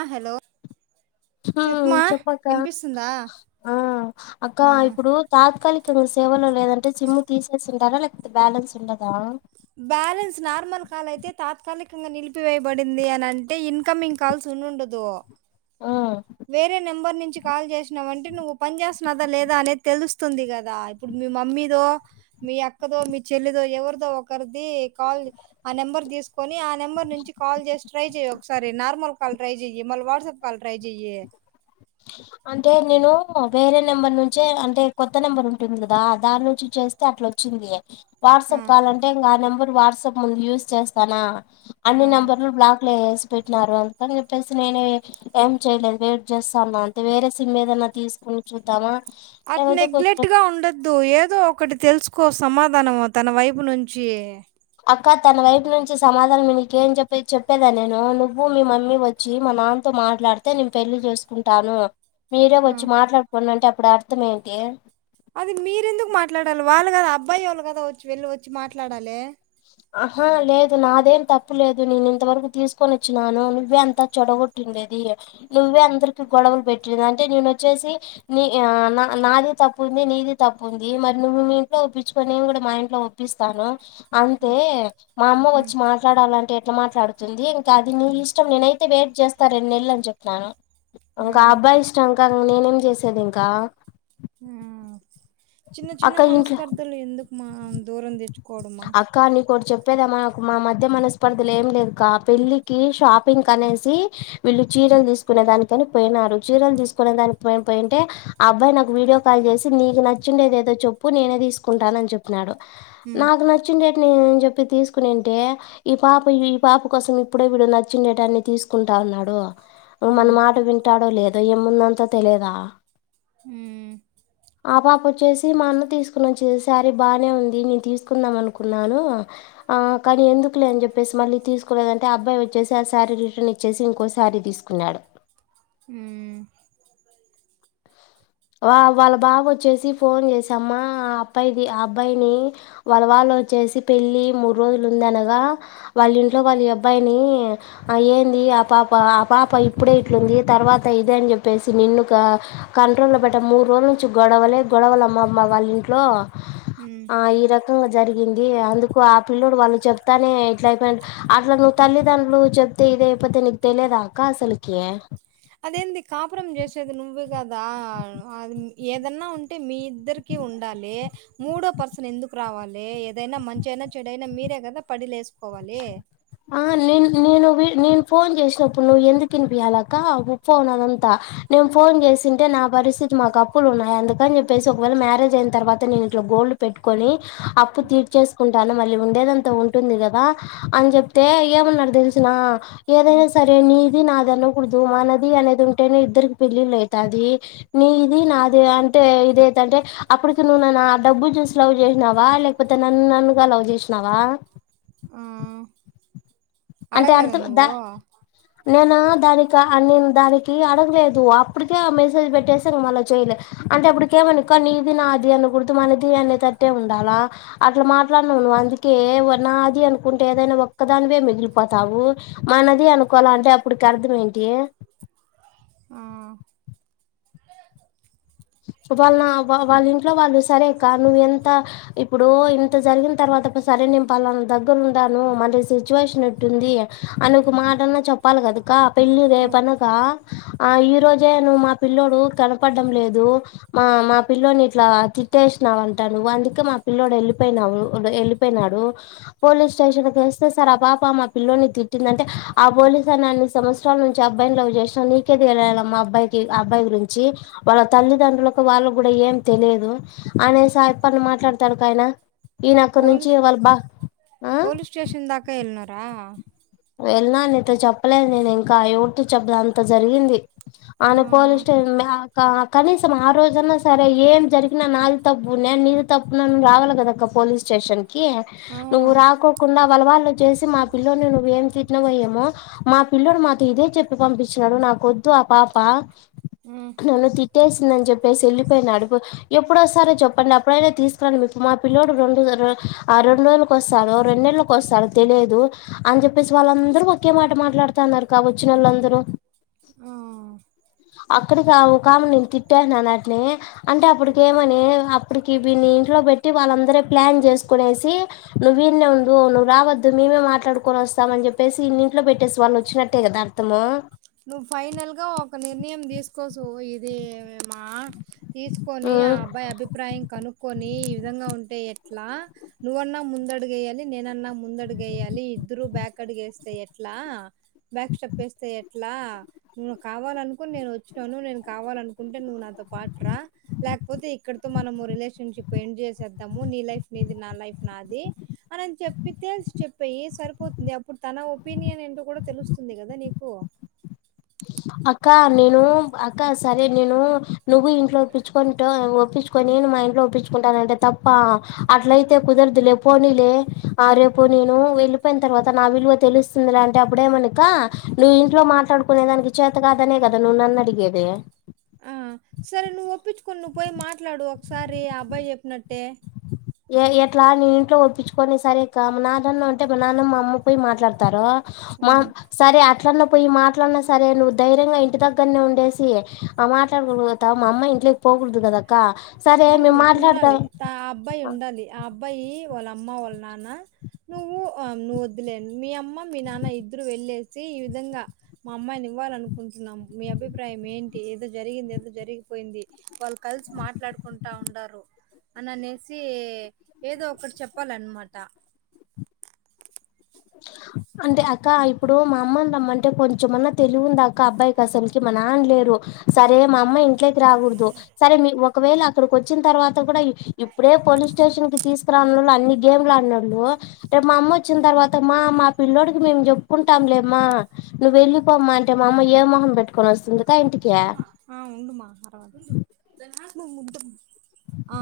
ఆ హలో ఉ చెప్మా చెప్పక్క వినిపిస్తుందా ఆ అక్క ఆ ఇప్పుడు తాత్కాలిక సేవలో లేదంటే సిమ్ము తీసేసింటారా లేకపోతే బ్యాలెన్స్ ఉండదా బ్యాలెన్స్ నార్మల్ కాల్ అయితే తాత్కాలికంగా నిలిపివేయబడింది అనింటే ఇన్కమింగ్ కాల్స్ ఉనుండదు హ్మ్. వేరే నెంబర్ నించి కాల్ చేసినాంనంతే అంటే నువ్వు పని చేేస్తున్నాదా లేదా అనేది తెలుస్తుంది కదా ఇప్పుడు మీ మమ్మీదో మీ అక్కదో మీ చెల్లిదో ఎవరిదో ఒకరు కాల్ ఆ నెంబర్ తీసుకొని ఆ నెంబర్ నుంచి కాల్ చేసి ట్రై జెయ్యి ఒకసారి నార్మల్ కాల్ ట్రై జెయి మళ్ళీ వాట్సప్ కాల్ ట్రై జె జియ్యి అంటే నేను వేరే నెంబర్ నుంచే అంటే కొత్త నెంబర్ ఉంటుంది కదా దాని నుంచి చేస్తే అట్లా వచ్చింది ఆ వాట్సాప్ కాల్లంటే ఇకా ఆ నెంబర్ వాట్సాప్ ముందు యూజ్ చేస్తానా అన్ని ఆ నెంబర్లు బ్లాక్ లో యేస్ పెట్టినారు అందుకని చెప్పేసి నేనే ఏం చేయలేదు వెయిట్ చేస్త త్తన్న అంతే వేరే సిమ్ ఏదన్నా తీసుకుొని చూద్దామా అటు లేకపోతే కొద్దిరో నెగ్లెక్ట్ గా ఉండద్దు ఏదో ఒకటి తెలుసుకోస్త సమాధానము తన వైపు నుంచి అక్క తన వైపు నుంచి సమాధానం నీక ఏం చెప్పే చెప్పేదా నేను నువ్వు మీ మమ్మీ వచ్చి మా నాన్నతో మాట్లాడితే నేను పెళ్లి చేసుకుంటాను మీరే ఉమ్ వచ్చి మాట్లాడుకు అంటే ఇప్పుడు అర్థం ఏంటి అది మీరెందుకు మాట్లాడాలి వాళ్ళు కదా అబ్బాయి వాళ్ళు కదా వచ్చ వెళ్ళి వచ్చి మాట్లాడాలి ఆహా లేదు నాదేం తప్పు లేదు నేను ఇంతవరకు తీసుకొని వచ్చినాను నువ్వే అంత చెడగొట్టిండేది నువ్వే అందరికి గొడవలు పెట్టేది అంటే నేను వచ్చేసి నీ ఆ నా నాది తప్పు ఉంది నీది తప్పు ఉంది మరి నువ్వు మీ ఇంట్లో ఒప్పించుకొ నేను గూడా మా ఇంట్లో ఒప్పిస్తాను. అంతే మా అమ్మ ఉమ్ వచ్చి మాట్లాడాలంటే. ఇట్ మాట్లాడుతుంది ఇంకా అది నీ ఇష్టం నేనైతే వెయిట్ చేస్తాను రెండు నెలలు అని చెప్పినాను కా ఉమ్ అబ్బాయి ఇష్టంకా నేనేం చేసేది ఇంకా ఆ చిన్న చిన్న అక్క ఇంట్లో మనస్పర్ధలు ఎందుకు మా దూరం తెచ్చు అక్క నీకోటి చెప్ ద మాకు మా మధ్య మనస్పర్ధలు ఏం లేదు అక్క పెళ్ళికి షాపింగ్ కనేసి వీళ్ళు చీరలు తీసుకునే దానికి అని పోయినారు చీరలు తీసుకునే దానికి పోయి పోయింటే ఆ అబ్బాయి నాకు వీడియో కాల్ చేసి నీకు నచ్చిండేది ఏదో చెప్పు నేనే తీసుకుంటాను అని చెప్పినాడు. ఉమ్ నాకు నచ్చిన డేట్ నేను ఏం చెప్ ఇప్పుడు తీసుకునింటే ఈ పాప ఈ పాప కోసం ఇప్పుడే వీడు నచ్చిండేటాన్ని తీసుకుంటా అన్నాడు. మన ఉమ్ మాట వింటాడో లేదో ఏ ముందంతా తెలిదా అ ఆ పాప వచ్చేసి మా అన్న తీసుకుని వచ్చిన శారీ బాగానే ఉంది నేను తీ కుందాం అనుకున్నాను ఆ కానీ ఎందుకులే అని చెప్పేసి మళ్ళీ తీసుకోలేదంటే ఆ అబ్బాయి వచ్చేసి ఆ శారీ రిటర్న్ ఇచ్చేసి ఇంకో శారీ తీసుకున్నాడు అ వాళ్ళ బాబు వచ్చేసి ఫోన్ చేసామ్మా ఆ అబ్బాయిది ఆ అబ్బాయిని వాళ్ళ వాళ్ళు వచ్చేసి పెళ్ళి మూడు రోజులు ఉంది అనగా వాళ్ళ ఇంట్లో వాళ్లు అబ్బాయిని ఏంది ఆ పాప ఆ పాప ఇప్పుడే ఇట్లుంది తర్వాత ఇద అని చెప్పేసి నిన్ను క పెట్ట మూడు రోజుల నుం గొడవలే గొడవలు అమ్మమ్మ వాళ్ళ ఇంట్లో ఉమ్. ఆ ఈ రకంగా జరిగింది అందుకు ఆ పిల్లోడు వాళ్ళు చెప్తానే ఇట్ల అయిపోయి అట్లా నువ్వు తల్లిదండ్రులు చెప్ ఇద లేకపోతే నీకు తెలీదా అక్క అసలుకి పురం చేసేది నువ్వే కదా అది ఏదన్నా ఉంటే మీ ఇద్దరికీ ఉండాలి మూడో పర్సన్ ఎందుకు రావాలి ఏదైనా మంచియినా చెడు అయినా మీరే కదా పడి లేసు ఆ నిన్ నేను నేను ఫోన్ చేసినప్పుడు నువ్వు ఎందుకు ఇనిపియాలక్క [unintelligible] అదంతా నేను ఫోన్ చేసింటే నా పరిస్థితి మాకు అప్పులు ఉన్నాయి అందుకని చెప్పేసి ఒకవేళ మ్యారేజ్ అయిన తర్వాత నేను ఇట్లా గోల్డ్ పెట్టుకొని అప్పు తీర్చేసుకుంటాను మళ్ళీ ఉండేదంతా ఉంటుంది కదా అని చెప్తే ఏమన్నారు తెలుసునా హ్మ్. ఏదైనా సరే నీది నాది అనకూడదు మనది అనేది ఉంటే నే ఇద్దరికి పెళ్ళిలు అయితాది నీది నాది అంటే దంటే అప్పటికి నువ్వు నన్ను ఆ డబ్బు చూసి లవ్ చేసినవా లేకపోతే నన్ను నన్నుగా లవ్ చేసినవా ఆ! అడగలేదా అర్థం దా నువ్వు నేను దానికి అని దానికి అడగలేదు అప్పటికే ఆ మెసేజ్ పెట్టేసి ఇంగ మళ్ళీ చేయలే అంటే అప్పటికీ ఏమనక్క నీది నాది అనకూడదు మనది అనేటట్టే ఉండాలా అట్లా మాట్లాడినవు నువ్ అందుకే నాది అనుకుంటే ఏదైనా ఒక్క దానివే మిగిలిపో పోతావు మనది అనుకోవాలి అంటే అప్పుడికి అర్థం ఏంటి ఆ వాళ్ళ వాళ్ళ ఇంట్లో వాళ్ళు సరేక్క నువ్వు ఎంత ఇప్పుడు ఇంత జరిగిన తర్వాత సరే నేను పలానా దగ్గర ఉన్నాను మళ్ళీ సిచ్యువేషన్ ఇట్టుంది అని ఒక మాటన్నా చెప్పాలి కదక్క. పెళ్ళు రే ఆ! పనక ఆ ఈ రోజే ను మా పిల్ల్లోడు కనపడడం లేదు మా మా పిల్లోని ఇట్లా తిట్టేసినావు అంటా నువ్వు అందుకే మా పిల్లోడు వెళ్ళిపోయినావు వెళ్ళిపోయినాడు పోలీస్ స్టేషన్కి వస్తే సార్ ఆ పాప మా పిల్లోని తిట్టింద అంటే ఆ బ పోలిస్నా అన్ని సంవత్సరాల నుంచి అబ్బాయిని లవ్ చేస్తుాని ది వెళ్ళాల మా అబ్బాయికి అబ్బాయి గురించి వాళ్ళ తల్లిదండ్రులకు వాళ్ళ కూడా ఏం తెలియదు అనే స ఎప్పని మాట్లాడతాడు కా ఆయన ఈయన అక్కడి నుంచి పోలీస్ వాళ్ళు బా త వెళ్ినా నీతో చెప్పలేదు నేను ఇంకా ఎయువత చెదు అంత జరిగింది అన ఆ! పోలిస్ట కనీసం ఆ రోజన్నా సరే ఏం జరిగినా నాది తప్పు నేను నీది తప్పున్నాను రావాలి కదక్క పోలీస్ స్టేషన్ క ఆ! నువ్వు రాకకుడా పలవాళ్లు చేసి మా పిల్ల్లోని నువ్వేం చిన వయ్యమో మా పిల్లడు మాతో ఇదే చెప్పి పంపించినడు నాకొద్దు ఆ పాప హ్మ్. నన్న త ేసింద అని చెప్పేసి వెళ్ళిపోయింది అడు ఎప్పుడుొస్తారో చెప్పండి అప్పుడైనా తీసుకురాలి మీ మా పిలడు రెండు ఆ రెండు రోజులకు వస్తాడు రెండు నెలలకు వస్తాో తెలియదు అని చెప్ప చెప్పేసి వాళ్ళందరూ ఒకే మాట మాట్లాడుతున్నారు కా వచ్చిన వాళ్ళందరూ ఆ అక్కడికి ఒక కామ నేను తిట్టేసా వాటిని అంటే అప్పడిక ఏమని అప్పటికిీన్ని ఇంట్లో పెట్టి వాళ్ళందర ప్లాన్ చేసుకునేసి నువ్వు వీళ్ే ఉంవును రావద్దు మేమే మాట్లాడుకొని వస్త వస్తా అని చెప్పేసి ఇన్నింట్లో పెట్టేసి వాళ్ళు వచ్చినట్టే కదా అర్థము నువ్వు ఫైనల్ గా ఒక నిర్ణయం తీసుకోసు ఇదిేమా తీసుకొని ఆ ఉమ్ అబ్బాయి అభిప్రాయం కనుక్కొని నిజంగా ఉంటే ఎట్లా నువ్వన్నా ముందడుగు వయాలి నేనన్నా ముందడుగు వేయ్యాలి ఇద్దరు బ్యాక్ అడిగ వేస్తే ఎట్లా బ్యాక్ స్టెప్ వేస్తే ఎ అట్లా నువ్ను కావాలనుకుని నేను వచ్చాను నేను కావాలనుకుంటే నువ్వు నాతో పాటు రా లేకపోతే ఇక్కడతో మనము రిలేషన్షిప్ ఎండ్్ చేసేద్దాము నీ లైఫ్ నీది నా లైఫ్ నాది అనిని చెప్పి తేలిసి చెప్పేయి సరిపోతుంది అప్పుడు తన ఒపీనియన్ ఏంటో కూడా తెలుస్తుంది కదా నీకు అక్క నేను అక్క సరే నేను నువ్వు ఇంట్లో ఒప్పించుకుని ఒప్పించుకొని మా ఇంట్లో ఒప్పించుకుంటానంటే తప్ప అట్లయితే కుదరదు లేపోనీలే రేపు నేను వెళ్ళిపోయిన తర్వాత నా విలువ తెలుస్తుంది అంటే అప్పుడేమక నువ్వు ఇంట్లో మాట్లాడుకు ప ననకి చేతగా అదనే క అదను నన్న అడిగేదే ఆ సరే నువ్వు ఒప్పించుకుని నువ్వు పోయి మాట్లాడు ఒకసారి అబ్బాయి చెప్పినట్టే ఏ ఎట్లా నీ ఇంట్లో ఒప్పించుకొని సరే ఇకా మా నాన్నన్న ఉంటే మా నాన్నమ్ మా అమ్మ పోయి మాట్లాడతారు మా హ్మ్. సరే అట్లాన్న పోయి మాట్లాడిన సరే నువ్వు ధైర్యంగా ఇంటి దగ్గరనే ఉండేసి మాట్లాడకూడగుతావు మా అమ్మ ఇంట్లోకి పోకూడదు కదక్క సరే మేము అవును. మాట్లాడతాం ఉండాలి. త ఆ అబ్బాయి ఉండాలి ఆ అబ్బాయి వాళ్ళ అమ్మ వాళ్ళ నాన్న నువ్వు నువ్వు వద్లే మీ అమ్మ మీ నాన్న ఇద్దరు వెళ్ళేసి ఈ విధంగా మా అమ్మాయిని ఇవ్వాలనుకుంటున్నాం మీ అభిప్రాయం ఏంటి ఏదో జరిగింది ఏదో జరిగిపోయింది వాళ్ళు కలిసి మాట్లాడు కుంటా ఉండరు అని అనేసి ఏదో ఒకటి చెప్పాలన్నమాట అంటే అక్క ఇప్పుడు మా అమ్మ రమ్మంటే కొంచెమన్నా తెలివి ఉందా అక్క అబ్బాయికి అసలుకి మా నానలేరు సరే మా అమ్మయి ఇంట్లోకి రాకూడదు సరే మీ ఒకవేళ అక్కడికి వచ్చిన తర్వాత కూడా ఇప్పుడే పోలీస్ స్టేషన్ కి తీసుకురావన్నళ్ు అన్ని గేమ్లు ఆడినళ్ు రేపు మా అమ్మ వచ్చిన తర్వాత మా మా పిల్లోడికి మేము చెప్పుకుంటాం లేమ్మా నువ్వు వెళ్ళిపోమ్మా అంటే మా అమ్మ ఏ మొహం పెట్టుకొని వస్తుంది ఆ ఉండుమా తరవాత మ అ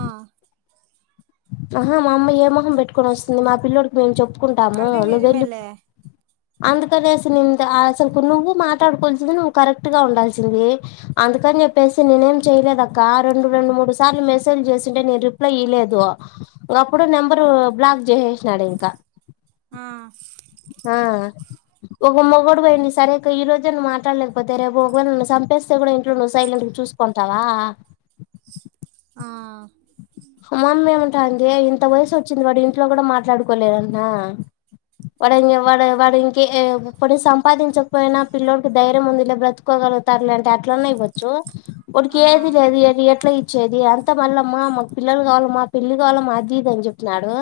అహా మామ్మ ఏమ పెట్టుకొని వస్తుంది మా పిల్లడికి మేము చెప్పుకుంటాము అది నువ్వ వెళ్ళి నిజమేలే. అందుకని అసలు అసలు నువ్వు మాట్లాడుకోవాల్సింది నువ్వు కరెక్ట్ గా ఉండాల్సింది అందుకని చెప్పేసి నేనే ఏం చేయలేదుక్క రెండు రెండు మూడు సార్లు మెసేజ్ చేసింటే నేను రిప్లై ఇయ్వలేదు ఒక అప్పుడు నెంబరు బ్లాక్ చేససినాడు ఇంకా ఆ ఆ ఒక మొడు పోయిడి సరే ఈ రోజే నువ్వు మాట్లాడలేకపోతే రేపు ఒకవేళ నున్ను చంపేస్తే కూడా ఇంట్లో నువ్వు సైలెంట్ చూసుకుంటావా ఆ మామ్మ ఏమంటా అందిే ఇంత వయసు వచ్చింది వాడు ఇంట్లో కూడా మాట్లాడుకోలేరన్న వాడు వా వాడు ఇంకే పని సంపాదించకపోయినా పిల్ల్లోడికి ధైర్యం ఉంది బ్రతుకోగలుగుతారు లేంటే అట్లనే ఇవ్వచ్చు ఒకకి ఆ ఏదిలేదు ఎట్లా చేది అంత మళ్ళమ్మా పిల్లలు కావాల మా పెళ్ళి కావాల మా జీద అని చెప్తున్నాడు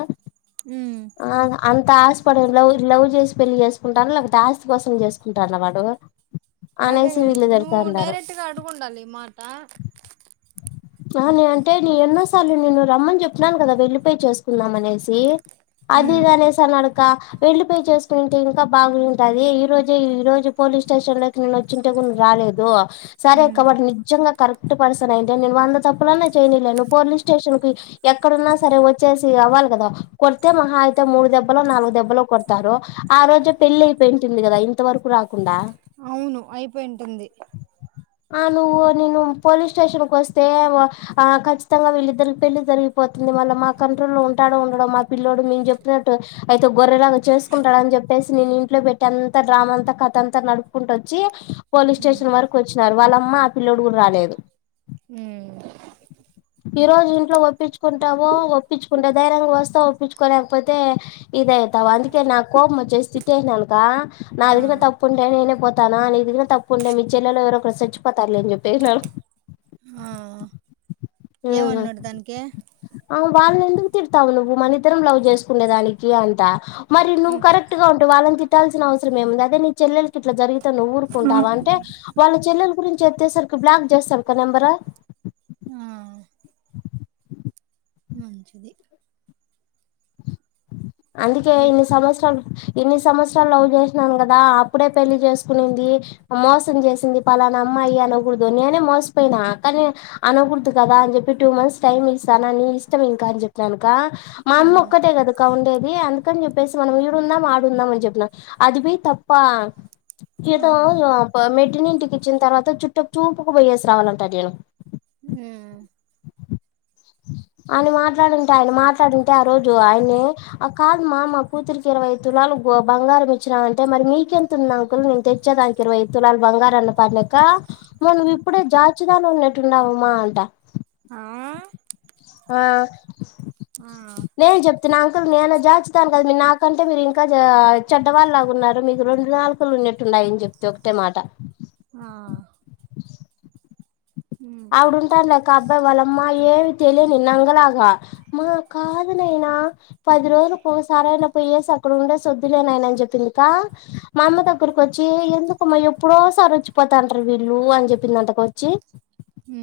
ఉమ్ ఆ అంత ఆస్పడ ్ లవ్ చేసి పెళ్లి చేసుకుంటాను లేకపోతే ఆస్తి కోసం చేసుకుంటారు అన్నమాటు అదే నువవు డైరెక్ట్గా అడుకండాలి మాట నను అంటే న ఎన్న అసలు నేను రమ్మని చెప్న్నాను కదా వెళ్లిపోయి చేసుకుందాం అనేసి ఉమ్ అదిగానేేస నడక పెళ్లి పయయి చేసుకుంటే ఇంకా బాగుంటుది ఈ రోజే ఈ రోజు పోలీస్ స్టేషన్ లోకి నేను వచ్చింటే గు రాలేదు సారే ఉమ్ కబర్ నిజంగా కరెక్ట్ పర్సన్ అయితే నేను వంద తప్పులనే చేయలేను పోలీ స్టేషన్ కి ఎక్కడన్నా సరే వచ్చేసి అవ్వాలి కదా కొడితే మహా అయితే మూడు దెబ్బలో నాలుగు దెబ్బలు కొడతారు ఆ రోజే పెళ్లిి అయిపోయింటుంది కదా ఇంత వరకు రాకుండా అవును అయిపోయింటుంది ఆ నువ్వు నేను పోలీస్ స్టేషన్ కు వస్తే ఆ ఖచ్చితంగా వెళి ఇద్దకి పెళ్లి జరిగిపోతుంది మళ్ళ మా కంట్రోల్లో లో ఉంటాడో ఉండడో మా పిల్లడు మేము చెప్తున్నట్టు అయితే గొర్రెలాగా చేసుకుంటాడ అని చెప్పేసి నేను ఇంట్లో పెట్టి అంతా డ్రామా అంతా కథ అంతా నడుపుకుంట వచ్చి పోలీస్ ఉమ్ స్టేషన్ వరకు వచ్చినారు వాళ్ళమ్మ ఆ పిల్ల్లోడు కూడా రాలేదు ఉమ్ ఈ రోజు ఇంట్లో ఒప్పించుకుంటావ ఒప్పించుకుంటా ధైర్యంగా వస్తా ఒప్పించుకోలేకపోతే ఇదవుతావు అందుకే నా కోపం వచ్చే స్థితి అయినానుక ఆ నాదిత తప్పు ఉంటే నేనే పోా తన అనే ఇదిిన తప్పు ఉండే మీ చెల్లెలో ఎవర ఒకరు చచ్చిపోతారులేని చెప్పే ఆ హ ఏమన్నాడు దానికి అ వాళ తిడతావు నువ్వు మ ఇతరం లవ్ చేసుకునే దానికి అంట మరి నువ్వు ఉమ్ కరెట్ గా ఉంట వాళని తిట్టాసిన అవసర ఏముంది అే నీ చెల్లకి ఇలారింది ఊరుకుంటా అంటే వాళ్ళ చెల్లెలు గురించి ఎత్తేసరికి బ్లాక్ చేస్తారు క నెంబరా ఆ మంచిది అందుకే ఇప్ ఇన్ని సంవత్సరాలు ఇన్ని సంవత్సరాలు లవ్ చేసినాను కదా అప్పుడే పెళ్లి చేసుకునింది మోసం చేసింది పలానా అమ్మాయి అనకూడదు నేనే మోసిపోయినా కానీ అనకూడదు కదా అని చెప్పి టూ మంత్స్ టైమ్ ఇస్తాను నీ ఇష్టం ఇంకా అని చెప్పినానుక మన ఆ మొక్క త కద బ ఉండేది అందుకని చెప్పేసి మనం ఈడుందాం ఆడుందాం అని చెప్పినం అది బ తప్ప ఇ ఆ మ ఇటిని ఇంటికి ఇచ్చిన తర్వాత చుట్ట చూపుకకు పోయేసి రావాలంటా నేను అ ఆయన మాట్లాడుంటే ఆయన మాట్లాడుంటే ఆ రోజు ఆయన్ని ఆ కాదమ్మా మా కూతురికి ఇరవై ఐదు తులాలు బంగారం ఇచ్చినా అంటే మరి మీకెంతతుంది అంకులు నేను తెచ్చాదిానికి ఇరవై ఐదు తులాలు బంగార అన్ని పనాక మళ్ళ ఇప్పుడే జా పచ్చిదనం ఉన్నట్టు ఉన్నావమ్మా అంట ఆ ఆ ఆ ఇ నా అంకులు నేను జాచుతాను కదా మీ నాకంటే మీరు ఇంకా చెడ్డవాళ్ళు లాగా ఉన్నారు మీకు రెండు నాలుకులు ఉన్నేట్టు ఉన్నాయ అని చెప్తే ఒకటే మాట ఆ ఉమ్ ఆవిడంటానులేక అబ్బాయి వాళ్ళమ్మా ఏమి తెలియని నంగలాగా మా కాదునైనా పది రోజులు పో సరయినా పోయేసి అక్కడ ఉండే సొద్దులేనయన అని చెప్పిందిక మా అమ్మ దగ్గరకి వచ్చి ఎందుకమ్మా ఎప్పుడోసారి వచ్చిపోతాంటారు వీళ్ళు అని చెప్పింది అంతకొచ్చి అ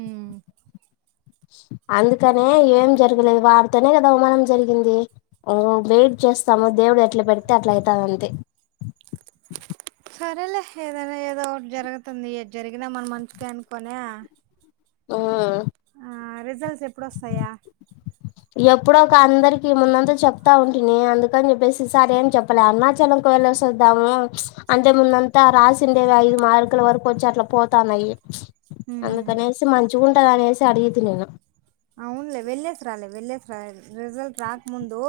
అందుకనే ఏం జరగలేదు వాడితోనే కదా అవమానం జరిగింది వెయిట్ చేస్తాము దేవుడు ఎట్లా పెడితే అట్లా అవుతంది అంతే సరేలే ఏదైనా ఏదో ఒకటి జరుగుతుంది ఏది జరిగినా మన మంచిగా అనుకునే ఆ ఆ రిజల్ట్స్ ఎప్పుడుొస్తాయా ఎప్పుడుో ఒక అందరికి ఉన్న అంత చెప్తా ఉంటంది అందుకని చెప్పేసి సరేం చెప్పలే అరుణాచలంకి వెళ్ళ వద్దాము అంతే ముందంతా రాసిండేవి ఐదు మార్కుల వరకు వచ్చి అట్లా పోతాన్నాయి హ్మ్ అందుకనేసి ము చూండగానయసి అడిగ అవునులే వెళ్లేేసి రాలే వెళ్లేేసరాల రిజల్ట్ రాకముందు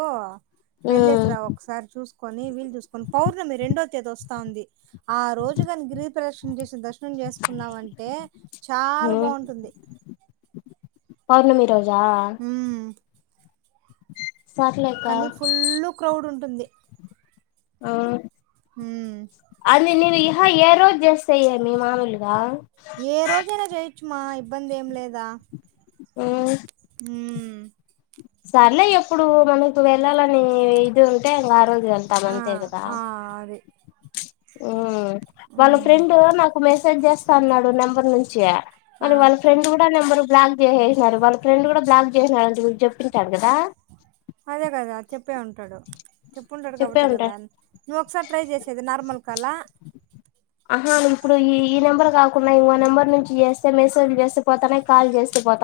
వెళ్లేస రా ఒకసారి చూసు కని వీళ్లుు చూసుకొని పౌర్ణమి రెండో తేదీ వస్తాంది ఆ రోజుగాని గిరి ప్రదర్ిన చే దర్శనం చేసుకున్నాంంటే చాలా బాగుంటుంది పార్లమె రోజా హ్మ్ సర్లే అక్క కానీ ఫుల్ క్రౌడ్ ఉంటుంది ఉంటుంది ఆ అందుే నవ ఏ రోజు చేస్తయ్యా మీ మామూలుగా ఏ రోజజనా చె ర్చు మా ఇబ్బంది ఏం లేదా ఓ హ సర్లే ఎప్పుడు మనకు వెళ్ళాలని ఇది ఉంటే ఆ రోజు ఇ ఆ అంటామంతే కదా ఆ అది ఉమ్ వాళ్ళ హ్మ్ ఫ్రెండ్ నాకు మెసేజ్ చేస్తా అన్నాడు నెంబర్ నుంచి జుచయా మరి ఆ వాళ్ళ ఫ్రెడ్ కూడా నెబరు బ్లాక్ సినారు వాళ్ళ ఫ్రెండ్ కూడా బ్లాక్ చేసినడు అంట గు చెప్పించాారు కదా అదే కదా చెప్పే ఉంటాడు చెప్పుంటాడు చెప్పే కాబట్టి కదా ఉంటాడు నువ్వు ఒకసారి ట్రై చేసేది నార్మల్ కలా ఆహా ఇప్పుడు ఈ ఈ నెంబర్ కాకుండా ఇంకో నెంబర్ నుంచి చేస్తే మెసేజ్ చేస్త పోతానే కాల్ చేస్త పోతాను